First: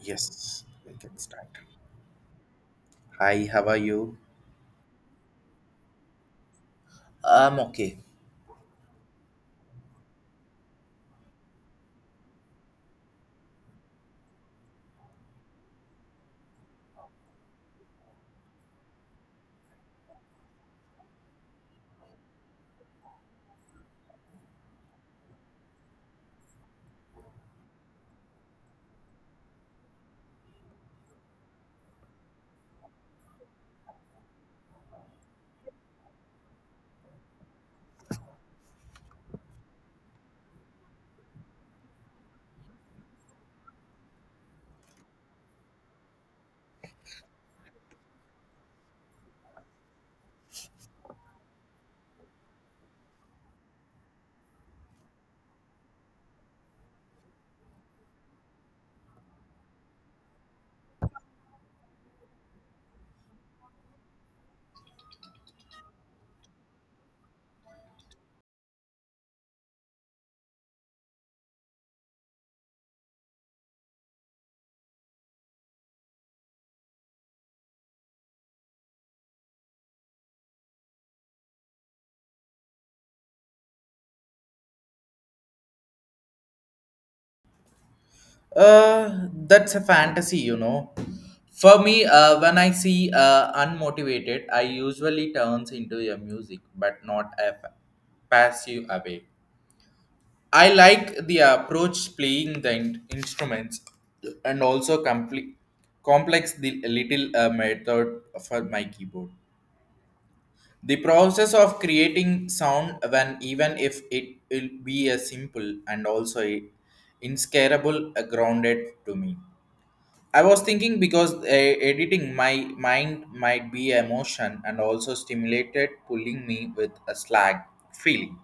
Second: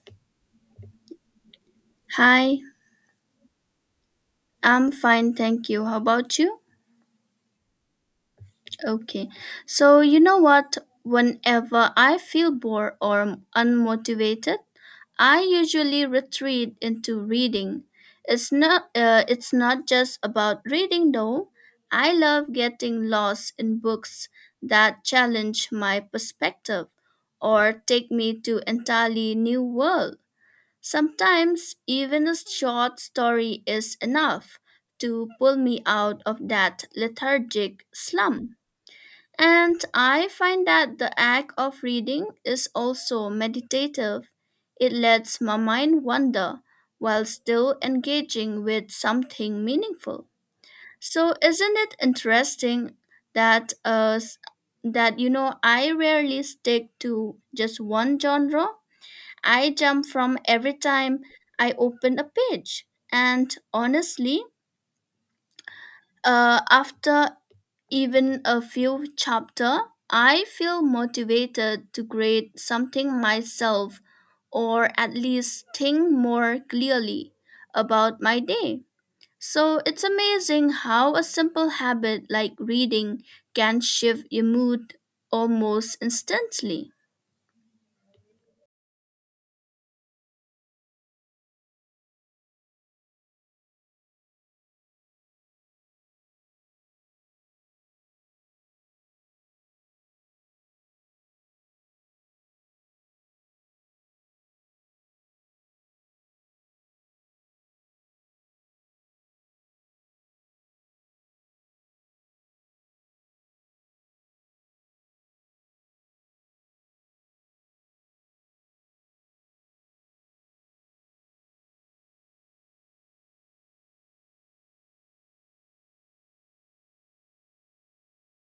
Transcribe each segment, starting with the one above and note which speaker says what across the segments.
Speaker 1: Yes, we can start.
Speaker 2: Hi,
Speaker 1: Hi, how are you?
Speaker 2: I'm fine, thank you. How about you?
Speaker 1: Okay.
Speaker 2: Okay. So, you know what? Whenever I feel bored or unmotivated, I usually retreat into reading. It's not just about reading though. I love getting lost in books that challenge my perspective or take me to entirely new world. Sometimes even a short story is enough to pull me out of that lethargic slump. And I find that the act of reading is also meditative. It lets my mind wander while still engaging with something meaningful. So isn't it interesting that that you know I rarely stick to just one genre? I jump from every time I open a page. And honestly, after even a few chapter, I feel motivated to create something myself or at least think more clearly about my day. So it's amazing how a simple habit like reading can shift your mood almost instantly.
Speaker 1: That's a fantasy. For me, when I see unmotivated, I usually turns into a music, but not a passive away. I like the approach playing the instruments and also complete complex the little method for my keyboard. The process of creating sound, when even if it will be a simple and also a inscarable a grounded to me. I was thinking because editing my mind might be emotion and also stimulated, pulling me with a slag feeling.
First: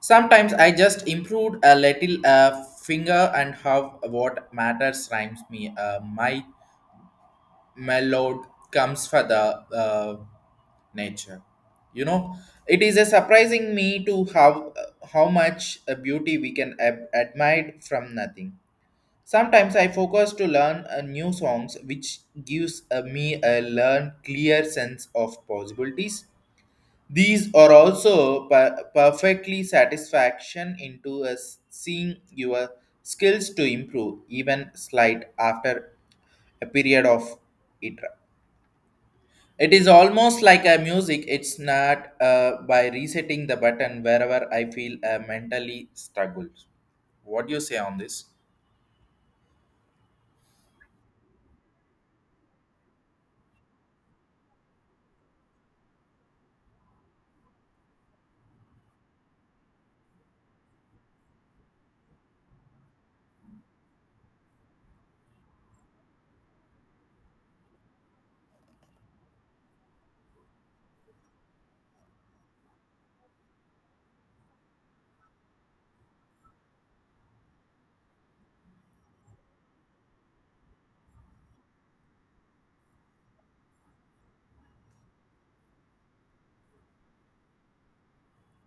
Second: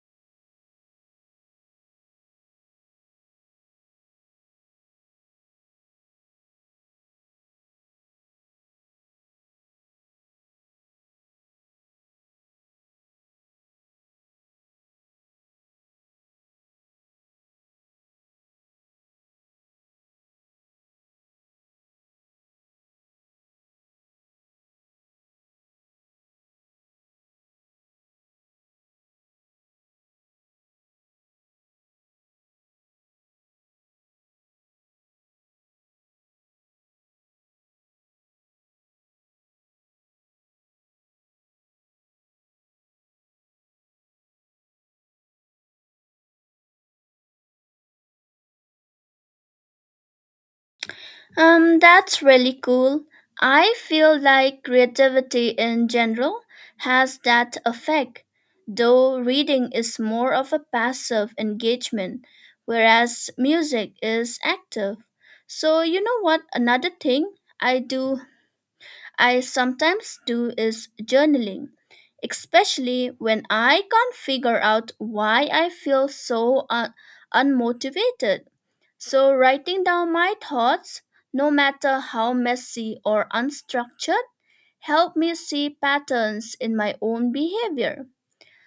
Speaker 1: Sometimes I just improved a little finger and have what matters rhymes me my lord comes for the nature you know it is a surprising me to how much beauty we can admire from nothing. Sometimes I focus to learn new songs which gives me a learn clear sense of possibilities. These are also perfectly satisfaction into us seeing your skills to improve even slight after a period of it it is almost like a music. It's not by resetting the button wherever I feel mentally struggled. What do you say on this?
Speaker 2: That's really cool. I feel like creativity in general has that effect, though reading is more of a passive engagement, whereas music is active. So, you know what? Another thing I do, I sometimes do is journaling, especially when I can't figure out why I feel unmotivated. So, writing down my thoughts, no matter how messy or unstructured, help me see patterns in my own behavior.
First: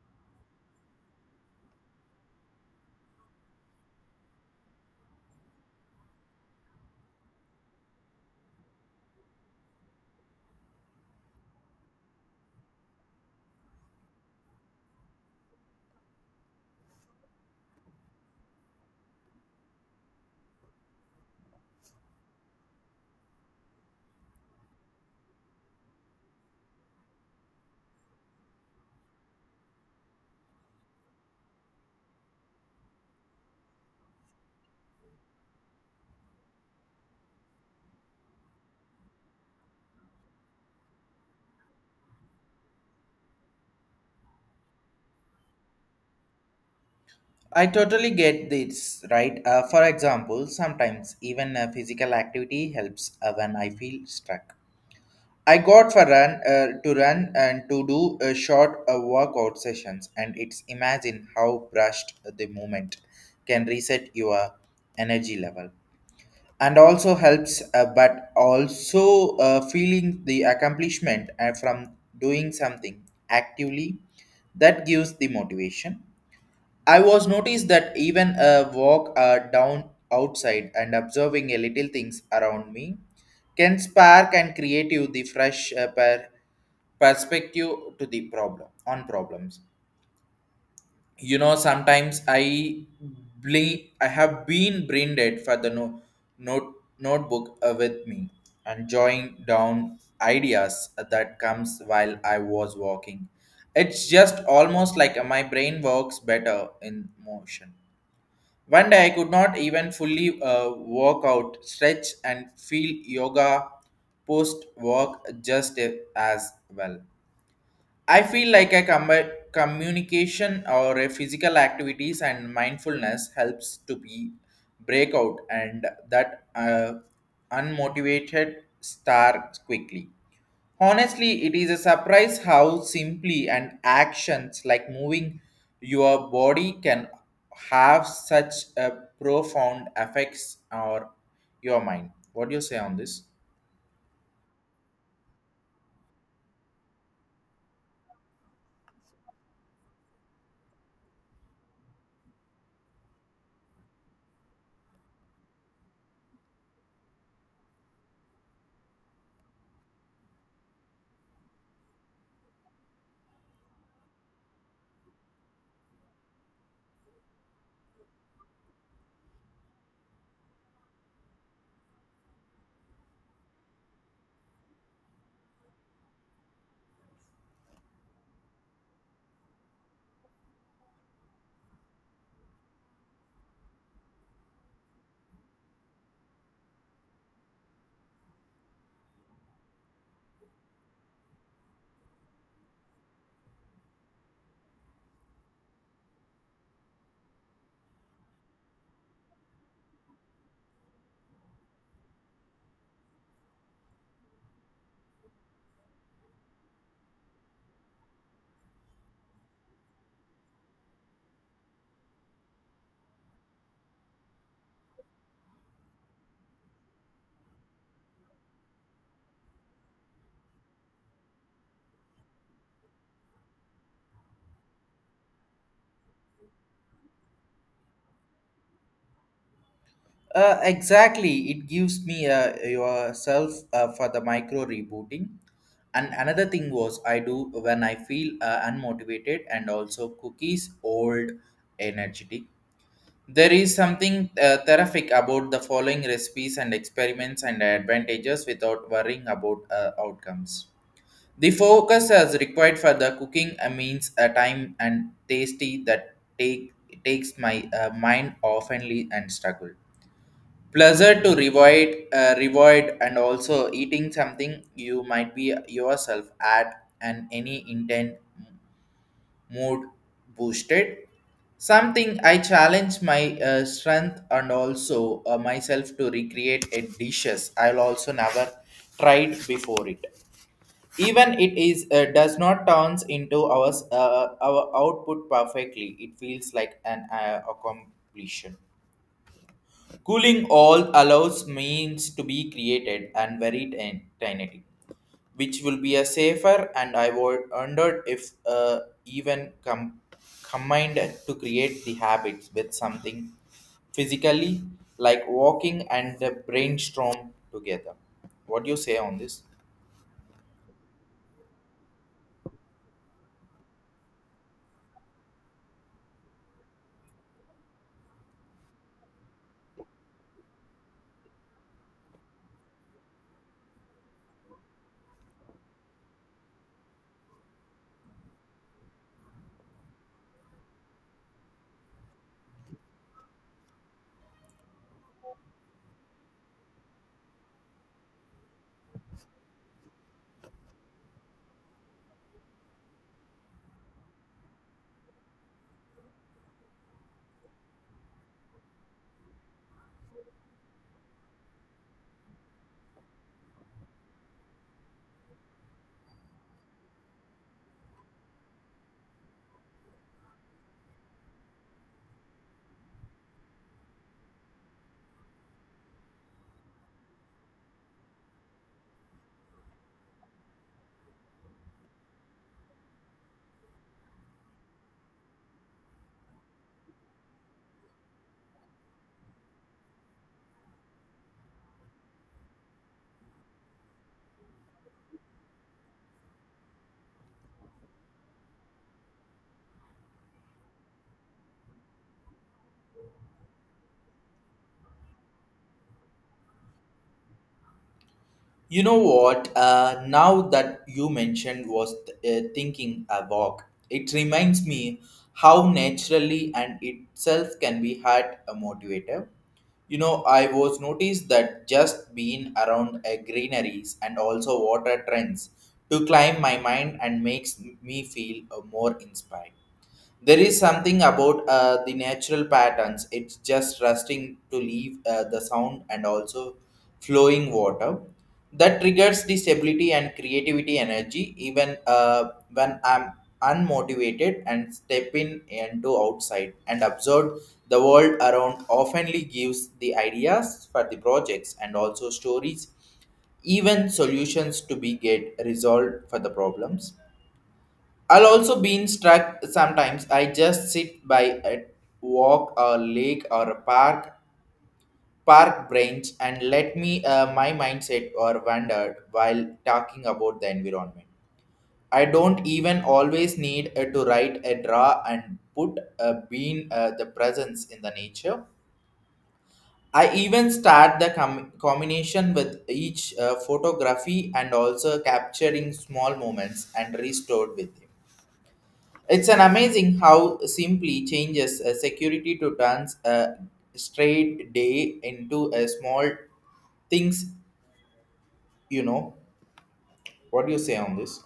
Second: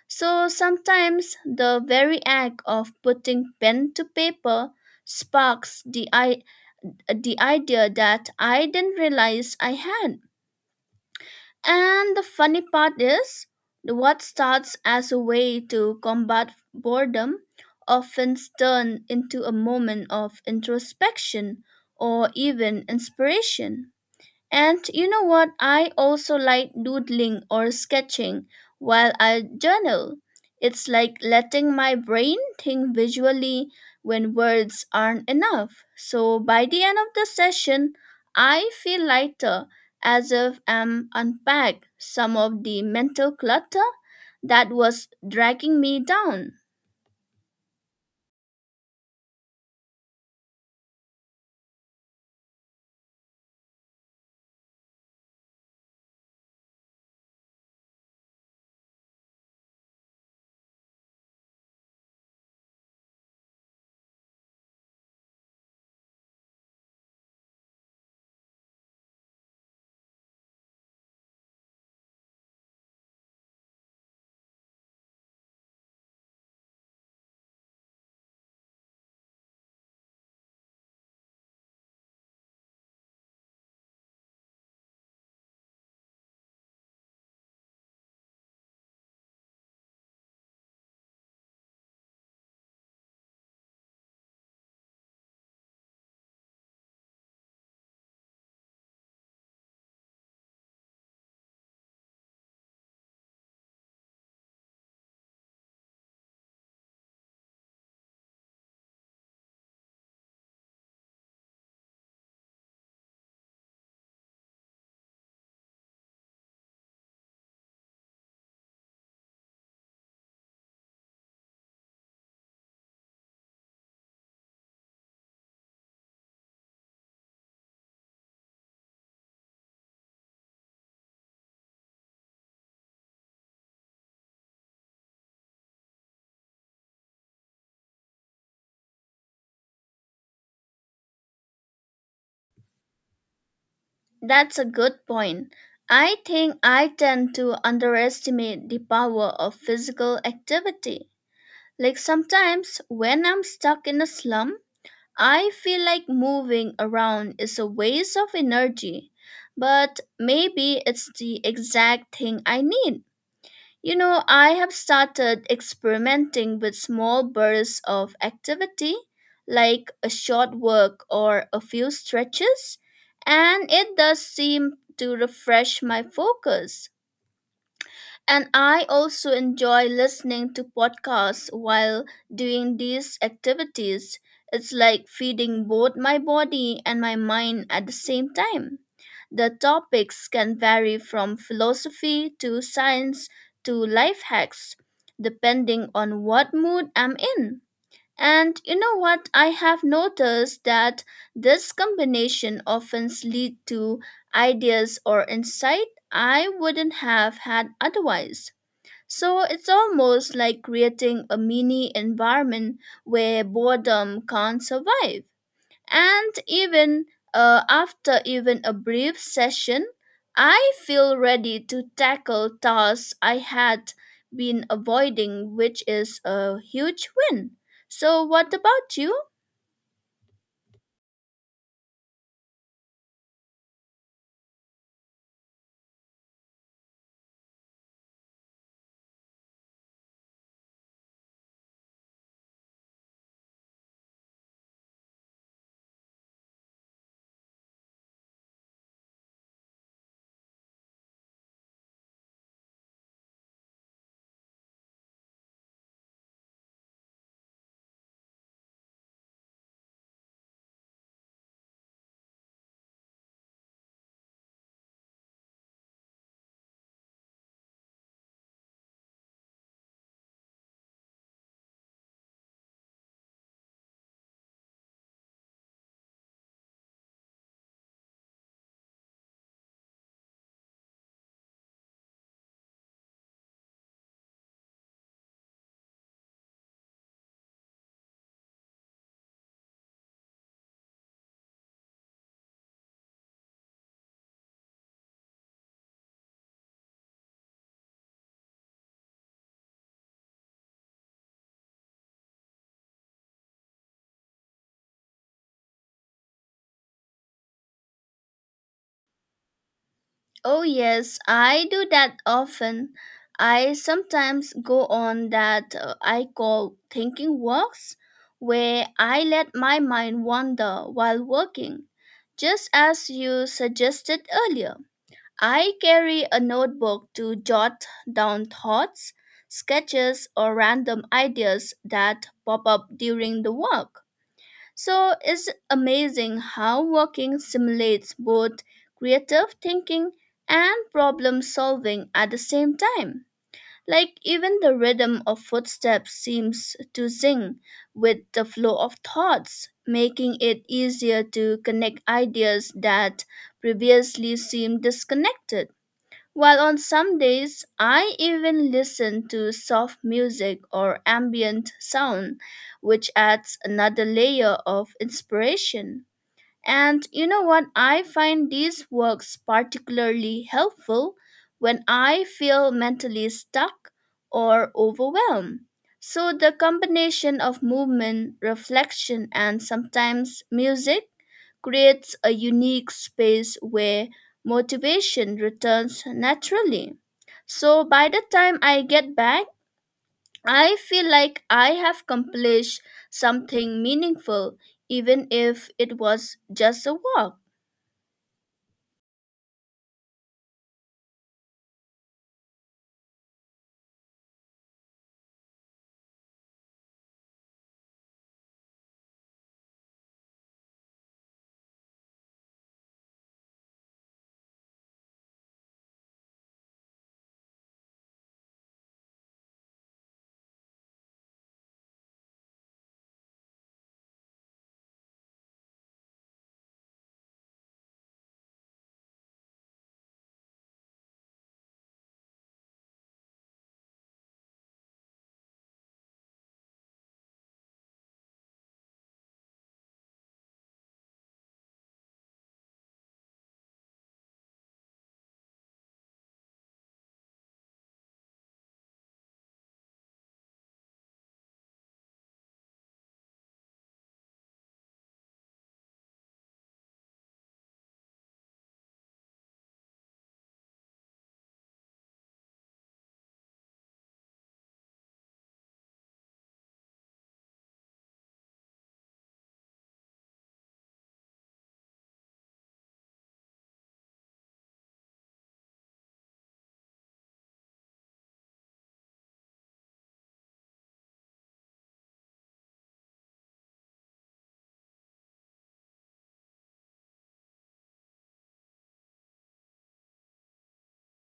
Speaker 2: So, sometimes the very act of putting pen to paper sparks the idea that I didn't realize I had. And the funny part is, what starts as a way to combat boredom often turns into a moment of introspection or even inspiration. And you know what? I also like doodling or sketching while I journal. It's like letting my brain think visually when words aren't enough. So by the end of the session, I feel lighter as if I'm unpacked some of the mental clutter that was dragging me down.
Speaker 1: I totally get this, right? For example, sometimes even physical activity helps when I feel stuck. I got for run, to run and to do a short workout sessions, and it's imagine how brushed the movement can reset your energy level, and also helps, but also feeling the accomplishment from doing something actively that gives the motivation. I was noticed that even a walk down outside and observing a little things around me can spark and create you the fresh perspective to the problem on problems. Sometimes I have been brain dead for the notebook with me, and jotting down ideas that comes while I was walking. It's just almost like, my brain works better in motion. One day I could not even fully walk out stretch and feel yoga post walk just as well. I feel like a communication or a physical activities and mindfulness helps to be breakout and that unmotivated star quickly. Honestly, it is a surprise how simply and actions like moving your body can have such a profound effects on your mind. What do you say on this?
Speaker 2: That's a good point. I think I tend to underestimate the power of physical activity. Like sometimes when I'm stuck in a slum, I feel like moving around is a waste of energy, but maybe it's the exact thing I need. You know, I have started experimenting with small bursts of activity, like a short walk or a few stretches, and it does seem to refresh my focus. And I also enjoy listening to podcasts while doing these activities. It's like feeding both my body and my mind at the same time. The topics can vary from philosophy to science to life hacks, depending on what mood I'm in. And you know what? I have noticed that this combination often lead to ideas or insight I wouldn't have had otherwise. So it's almost like creating a mini environment where boredom can't survive. And even after even a brief session, I feel ready to tackle tasks I had been avoiding, which is a huge win. So, what about you?
Speaker 1: Exactly, it gives me yourself for the micro rebooting. And another thing was I do when I feel unmotivated and also cookies old energetic. There is something terrific about the following recipes and experiments and advantages without worrying about outcomes. The focus as required for the cooking means a time and tasty that takes my mind oftenly and struggle pleasure to revoid and also eating something you might be yourself at and any intent mood boosted. Something I challenge my strength and also myself to recreate a dishes I'll also never tried before it, even it is, does not turns into our output perfectly. It feels like an accomplishment. Cooling all allows means to be created and very tiny, which will be a safer, and I would wondered if even combined to create the habits with something physically like walking and the brainstorm together. What do you say on this?
Speaker 2: Oh, yes, I do that often. I sometimes go on that I call thinking walks, where I let my mind wander while working, just as you suggested earlier. I carry a notebook to jot down thoughts, sketches, or random ideas that pop up during the walk. So it's amazing how walking simulates both creative thinking and problem solving at the same time. Like even the rhythm of footsteps seems to sing with the flow of thoughts, making it easier to connect ideas that previously seemed disconnected. While on some days I even listen to soft music or ambient sound, which adds another layer of inspiration. And you know what? I find these works particularly helpful when I feel mentally stuck or overwhelmed. So the combination of movement, reflection, and sometimes music creates a unique space where motivation returns naturally. So by the time I get back, I feel like I have accomplished something meaningful, even if it was just a walk.
Speaker 1: You know what? Now that you mentioned was thinking a walk, it reminds me how naturally and itself can be had a motivator. You know, I was noticed that just being around greeneries and also water trends to climb my mind and makes me feel more inspired. There is something about the natural patterns. It's just rusting to leave the sound and also flowing water that triggers the stability and creativity energy even when I'm unmotivated, and step in and do outside and observe the world around oftenly gives the ideas for the projects and also stories, even solutions to be get resolved for the problems I'll also been struck sometimes. I just sit by a walk or lake or a park bench and let me, my mindset or wander while talking about the environment. I don't even always need to write a draw and put a bean, the presence in the nature. I even start the combination with each photography and also capturing small moments and restored with him. It's an amazing how simply changes a security to turns a straight day into a small things. You know, what do you say on this?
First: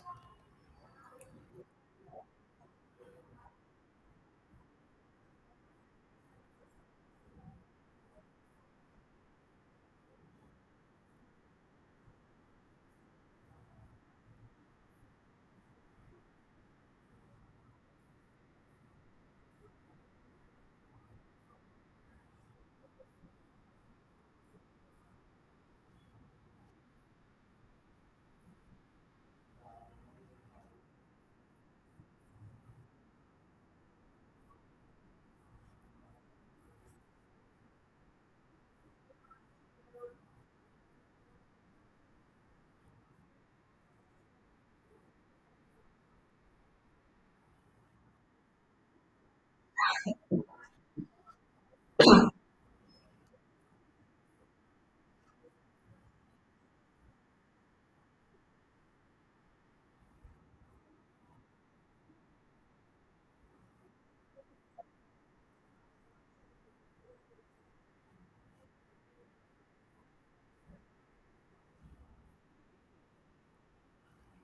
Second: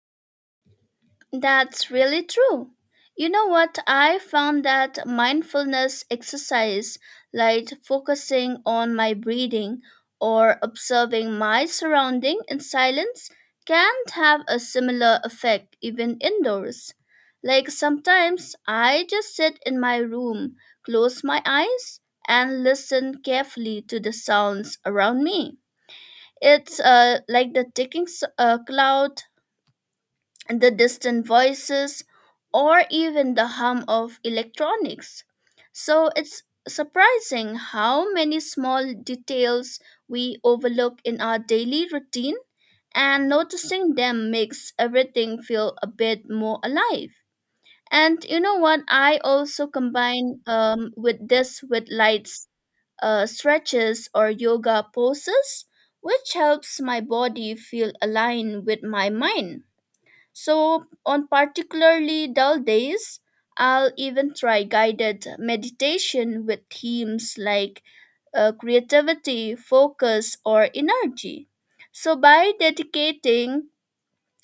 Speaker 2: That's really true. You know what? I found that mindfulness exercise, like focusing on my breathing or observing my surrounding in silence, can have a similar effect even indoors. Like sometimes I just sit in my room, close my eyes, and listen carefully to the sounds around me. It's like the clock, the distant voices, or even the hum of electronics. So it's surprising how many small details we overlook in our daily routine, and noticing them makes everything feel a bit more alive. And you know what? I also combine with this with lights, stretches, or yoga poses, which helps my body feel aligned with my mind. So, on particularly dull days, I'll even try guided meditation with themes like creativity, focus, or energy. So, by dedicating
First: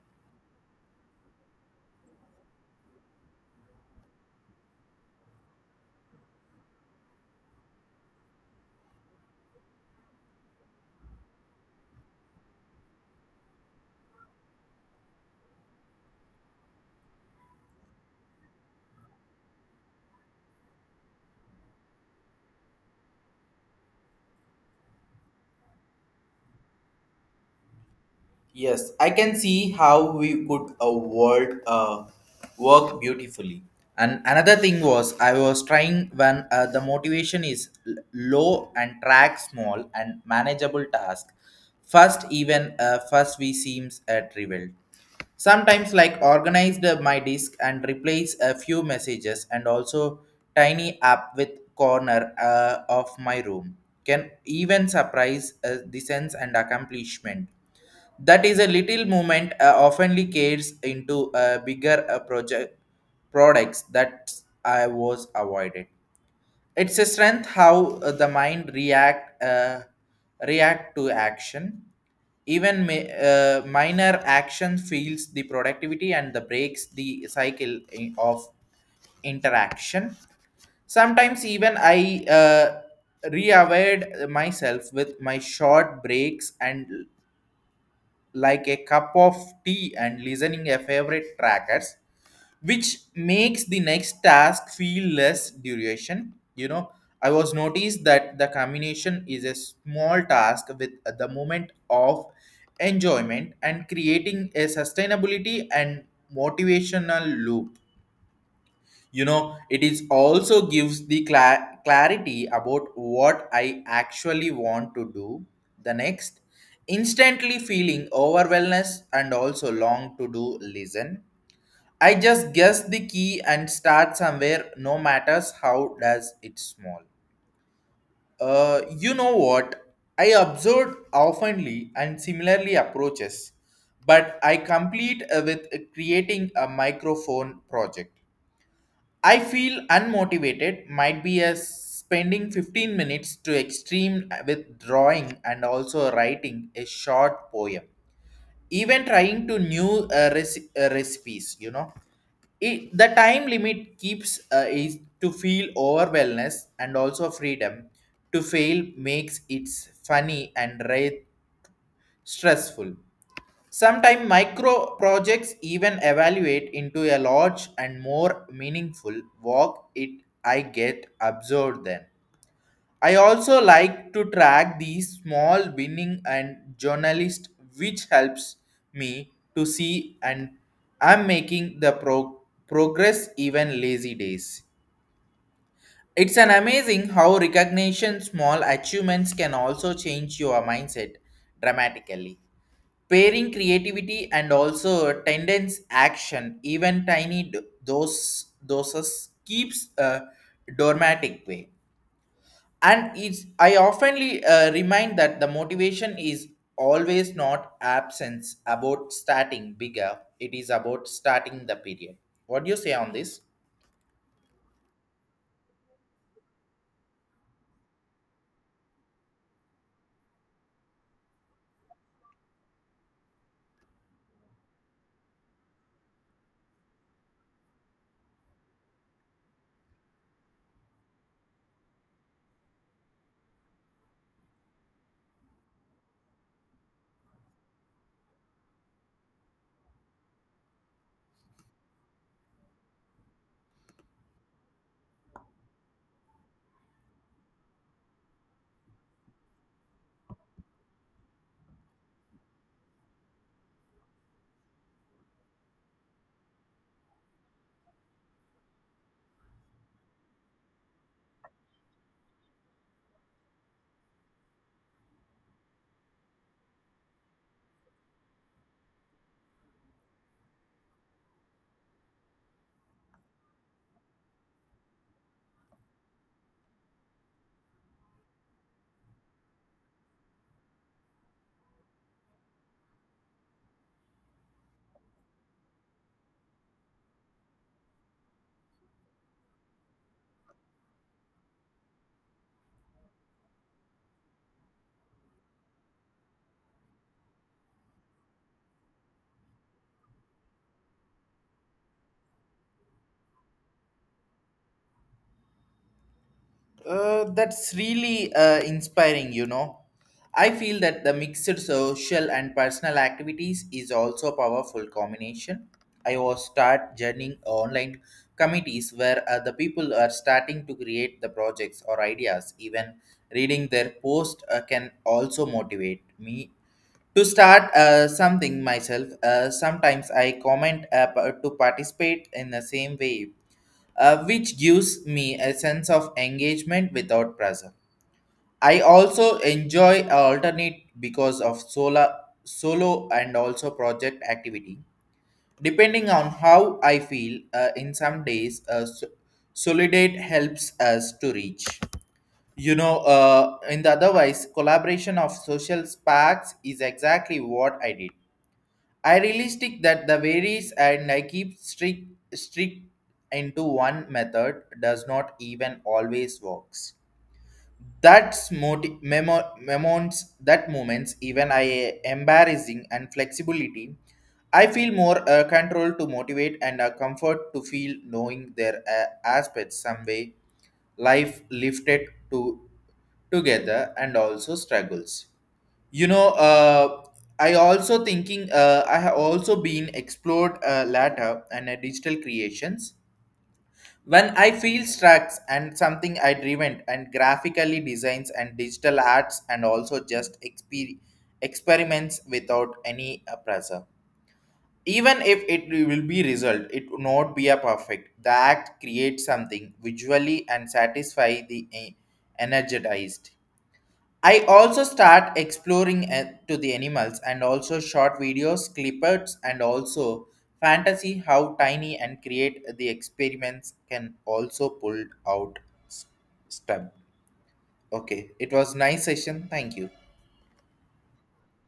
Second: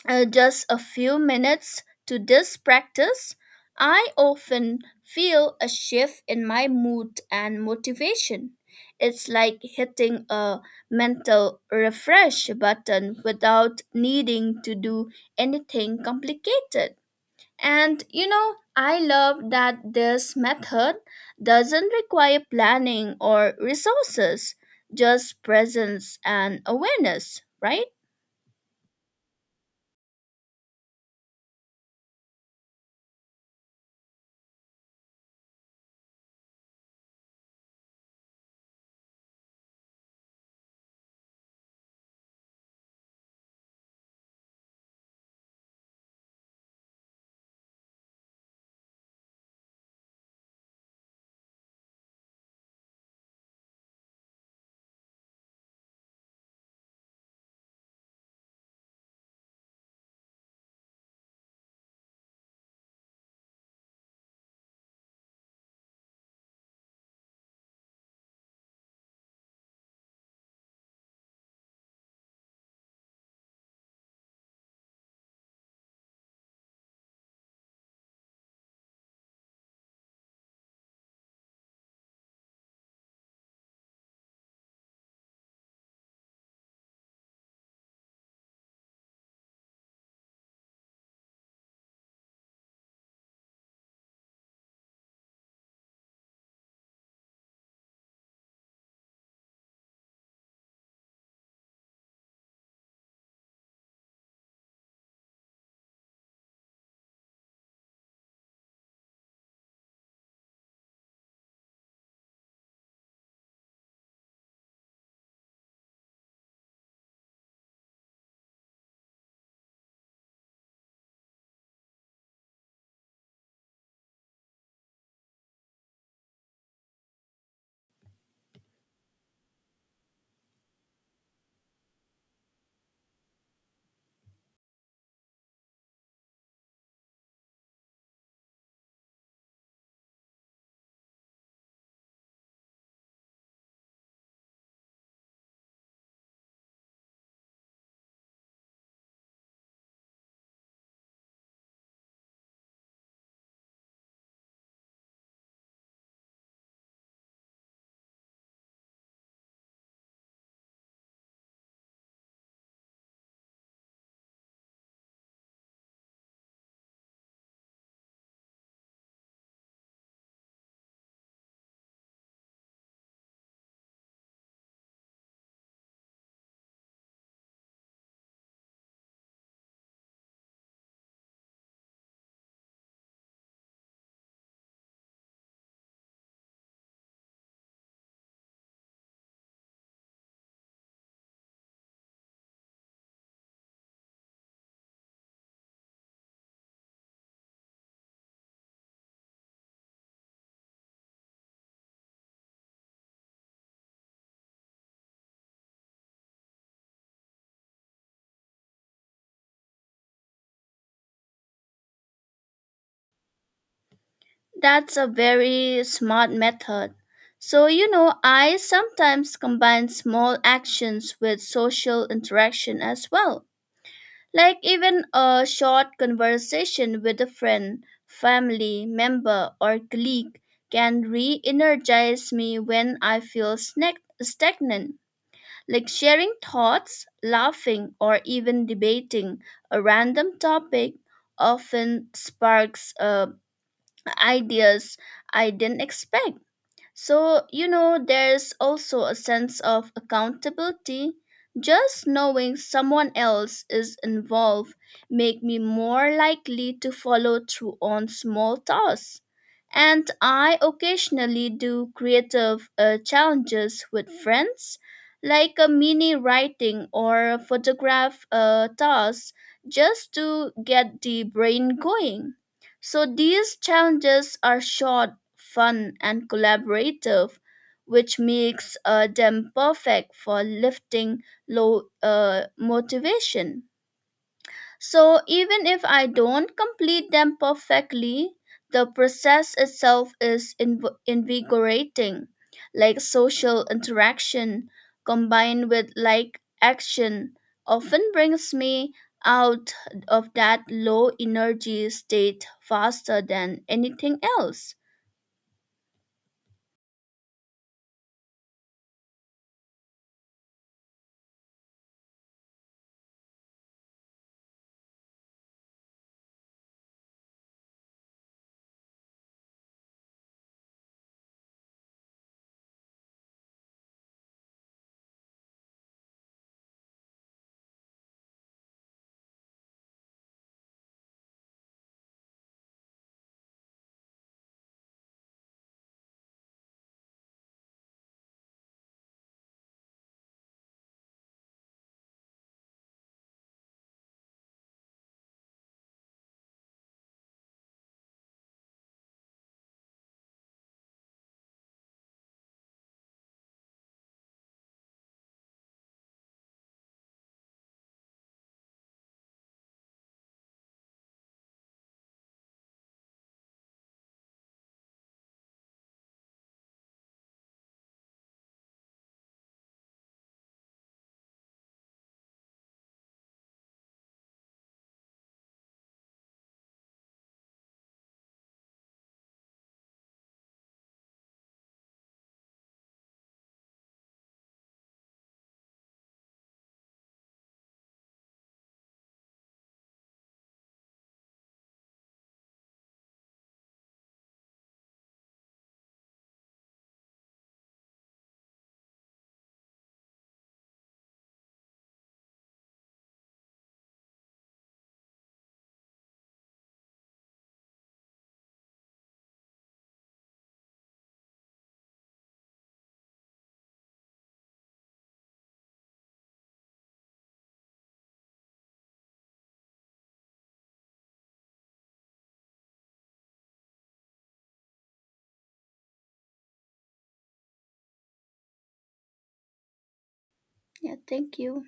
Speaker 2: just a few minutes to this practice, I often feel a shift in my mood and motivation. It's like hitting a mental refresh button without needing to do anything complicated. And you know, I love that this method doesn't require planning or resources, just presence and awareness, right?
Speaker 1: Yes, I can see how we could a world work beautifully. And another thing was I was trying, when the motivation is low, and track small and manageable task. First, even first we seems trivial. Sometimes like organized my disk and replace a few messages and also tiny app with corner of my room can even surprise the sense and accomplishment, that is a little movement oftenly cares into a bigger project products that I was avoided. It's a strength how the mind react, to action. Even minor action feels the productivity and the breaks the cycle of interaction. Sometimes even I reaware myself with my short breaks and like a cup of tea and listening a favorite trackers, which makes the next task feel less duration. I was noticed that the combination is a small task with the moment of enjoyment and creating a sustainability and motivational loop. It is also gives the clarity about what I actually want to do the next, instantly feeling overwhelmness and also long to do listen. I just guess the key and start somewhere, no matters how does it small. You know what, I observed oftenly and similarly approaches, but I complete with creating a microphone project. I feel unmotivated might be as spending 15 minutes to extreme with drawing and also writing a short poem. Even trying to new recipes, It, the time limit keeps is to feel overwhelmed, and also freedom to fail makes it funny and stressful. Sometimes micro projects even evaluate into a large and more meaningful work it I get absorbed then. I also like to track these small winning and journalist, which helps me to see and I'm making the progress even lazy days. It's an amazing how recognition small achievements can also change your mindset dramatically, pairing creativity and also tendence action even tiny doses keeps a dramatic way. And it's I oftenly remind that the motivation is always not absence about starting bigger, it is about starting the period. What do you say on this?
Speaker 2: That's a very smart method. So, you know, I sometimes combine small actions with social interaction as well, like even a short conversation with a friend, family member, or colleague can re energize me when I feel stagnant. Like sharing thoughts, laughing, or even debating a random topic often sparks a ideas I didn't expect. So, you know, there's also a sense of accountability. Just knowing someone else is involved make me more likely to follow through on small tasks. And I occasionally do creative challenges with friends, like a mini writing or photograph task, just to get the brain going. So these challenges are short fun, and collaborative, which makes them perfect for lifting low motivation. So even if I don't complete them perfectly, the process itself is invigorating, like social interaction combined with like action often brings me out of that low energy state faster than anything else.
Speaker 1: That's really inspiring. I feel that the mixed social and personal activities is also a powerful combination. I was start joining online committees where the people are starting to create the projects or ideas. Even reading their post can also motivate me to start something myself. Sometimes I comment to participate in the same way, which gives me a sense of engagement without pressure. I also enjoy alternate because of solo and also project activity. Depending on how I feel, in some days, Solidate helps us to reach. You know, in the otherwise, collaboration of social sparks is exactly what I did. I realistic that the varies, and I keep strict into one method does not even always works. That's moments, that moments even I embarrassing and flexibility. I feel more control to motivate, and a comfort to feel knowing their aspects some way life lifted to together and also struggles you know uh, I also thinking, I have also been explored latter and digital creations. When I feel struck, and something I driven and graphically designs and digital arts and also just experiments without any pressure, even if it will be result it would not be a perfect. The act creates something visually and satisfy the energized. I also start exploring to the animals and also short videos, clippers, and also fantasy how tiny and create the experiments can also pull out s- stub. Okay, it was nice session. Thank you.
Speaker 2: Yeah, thank you.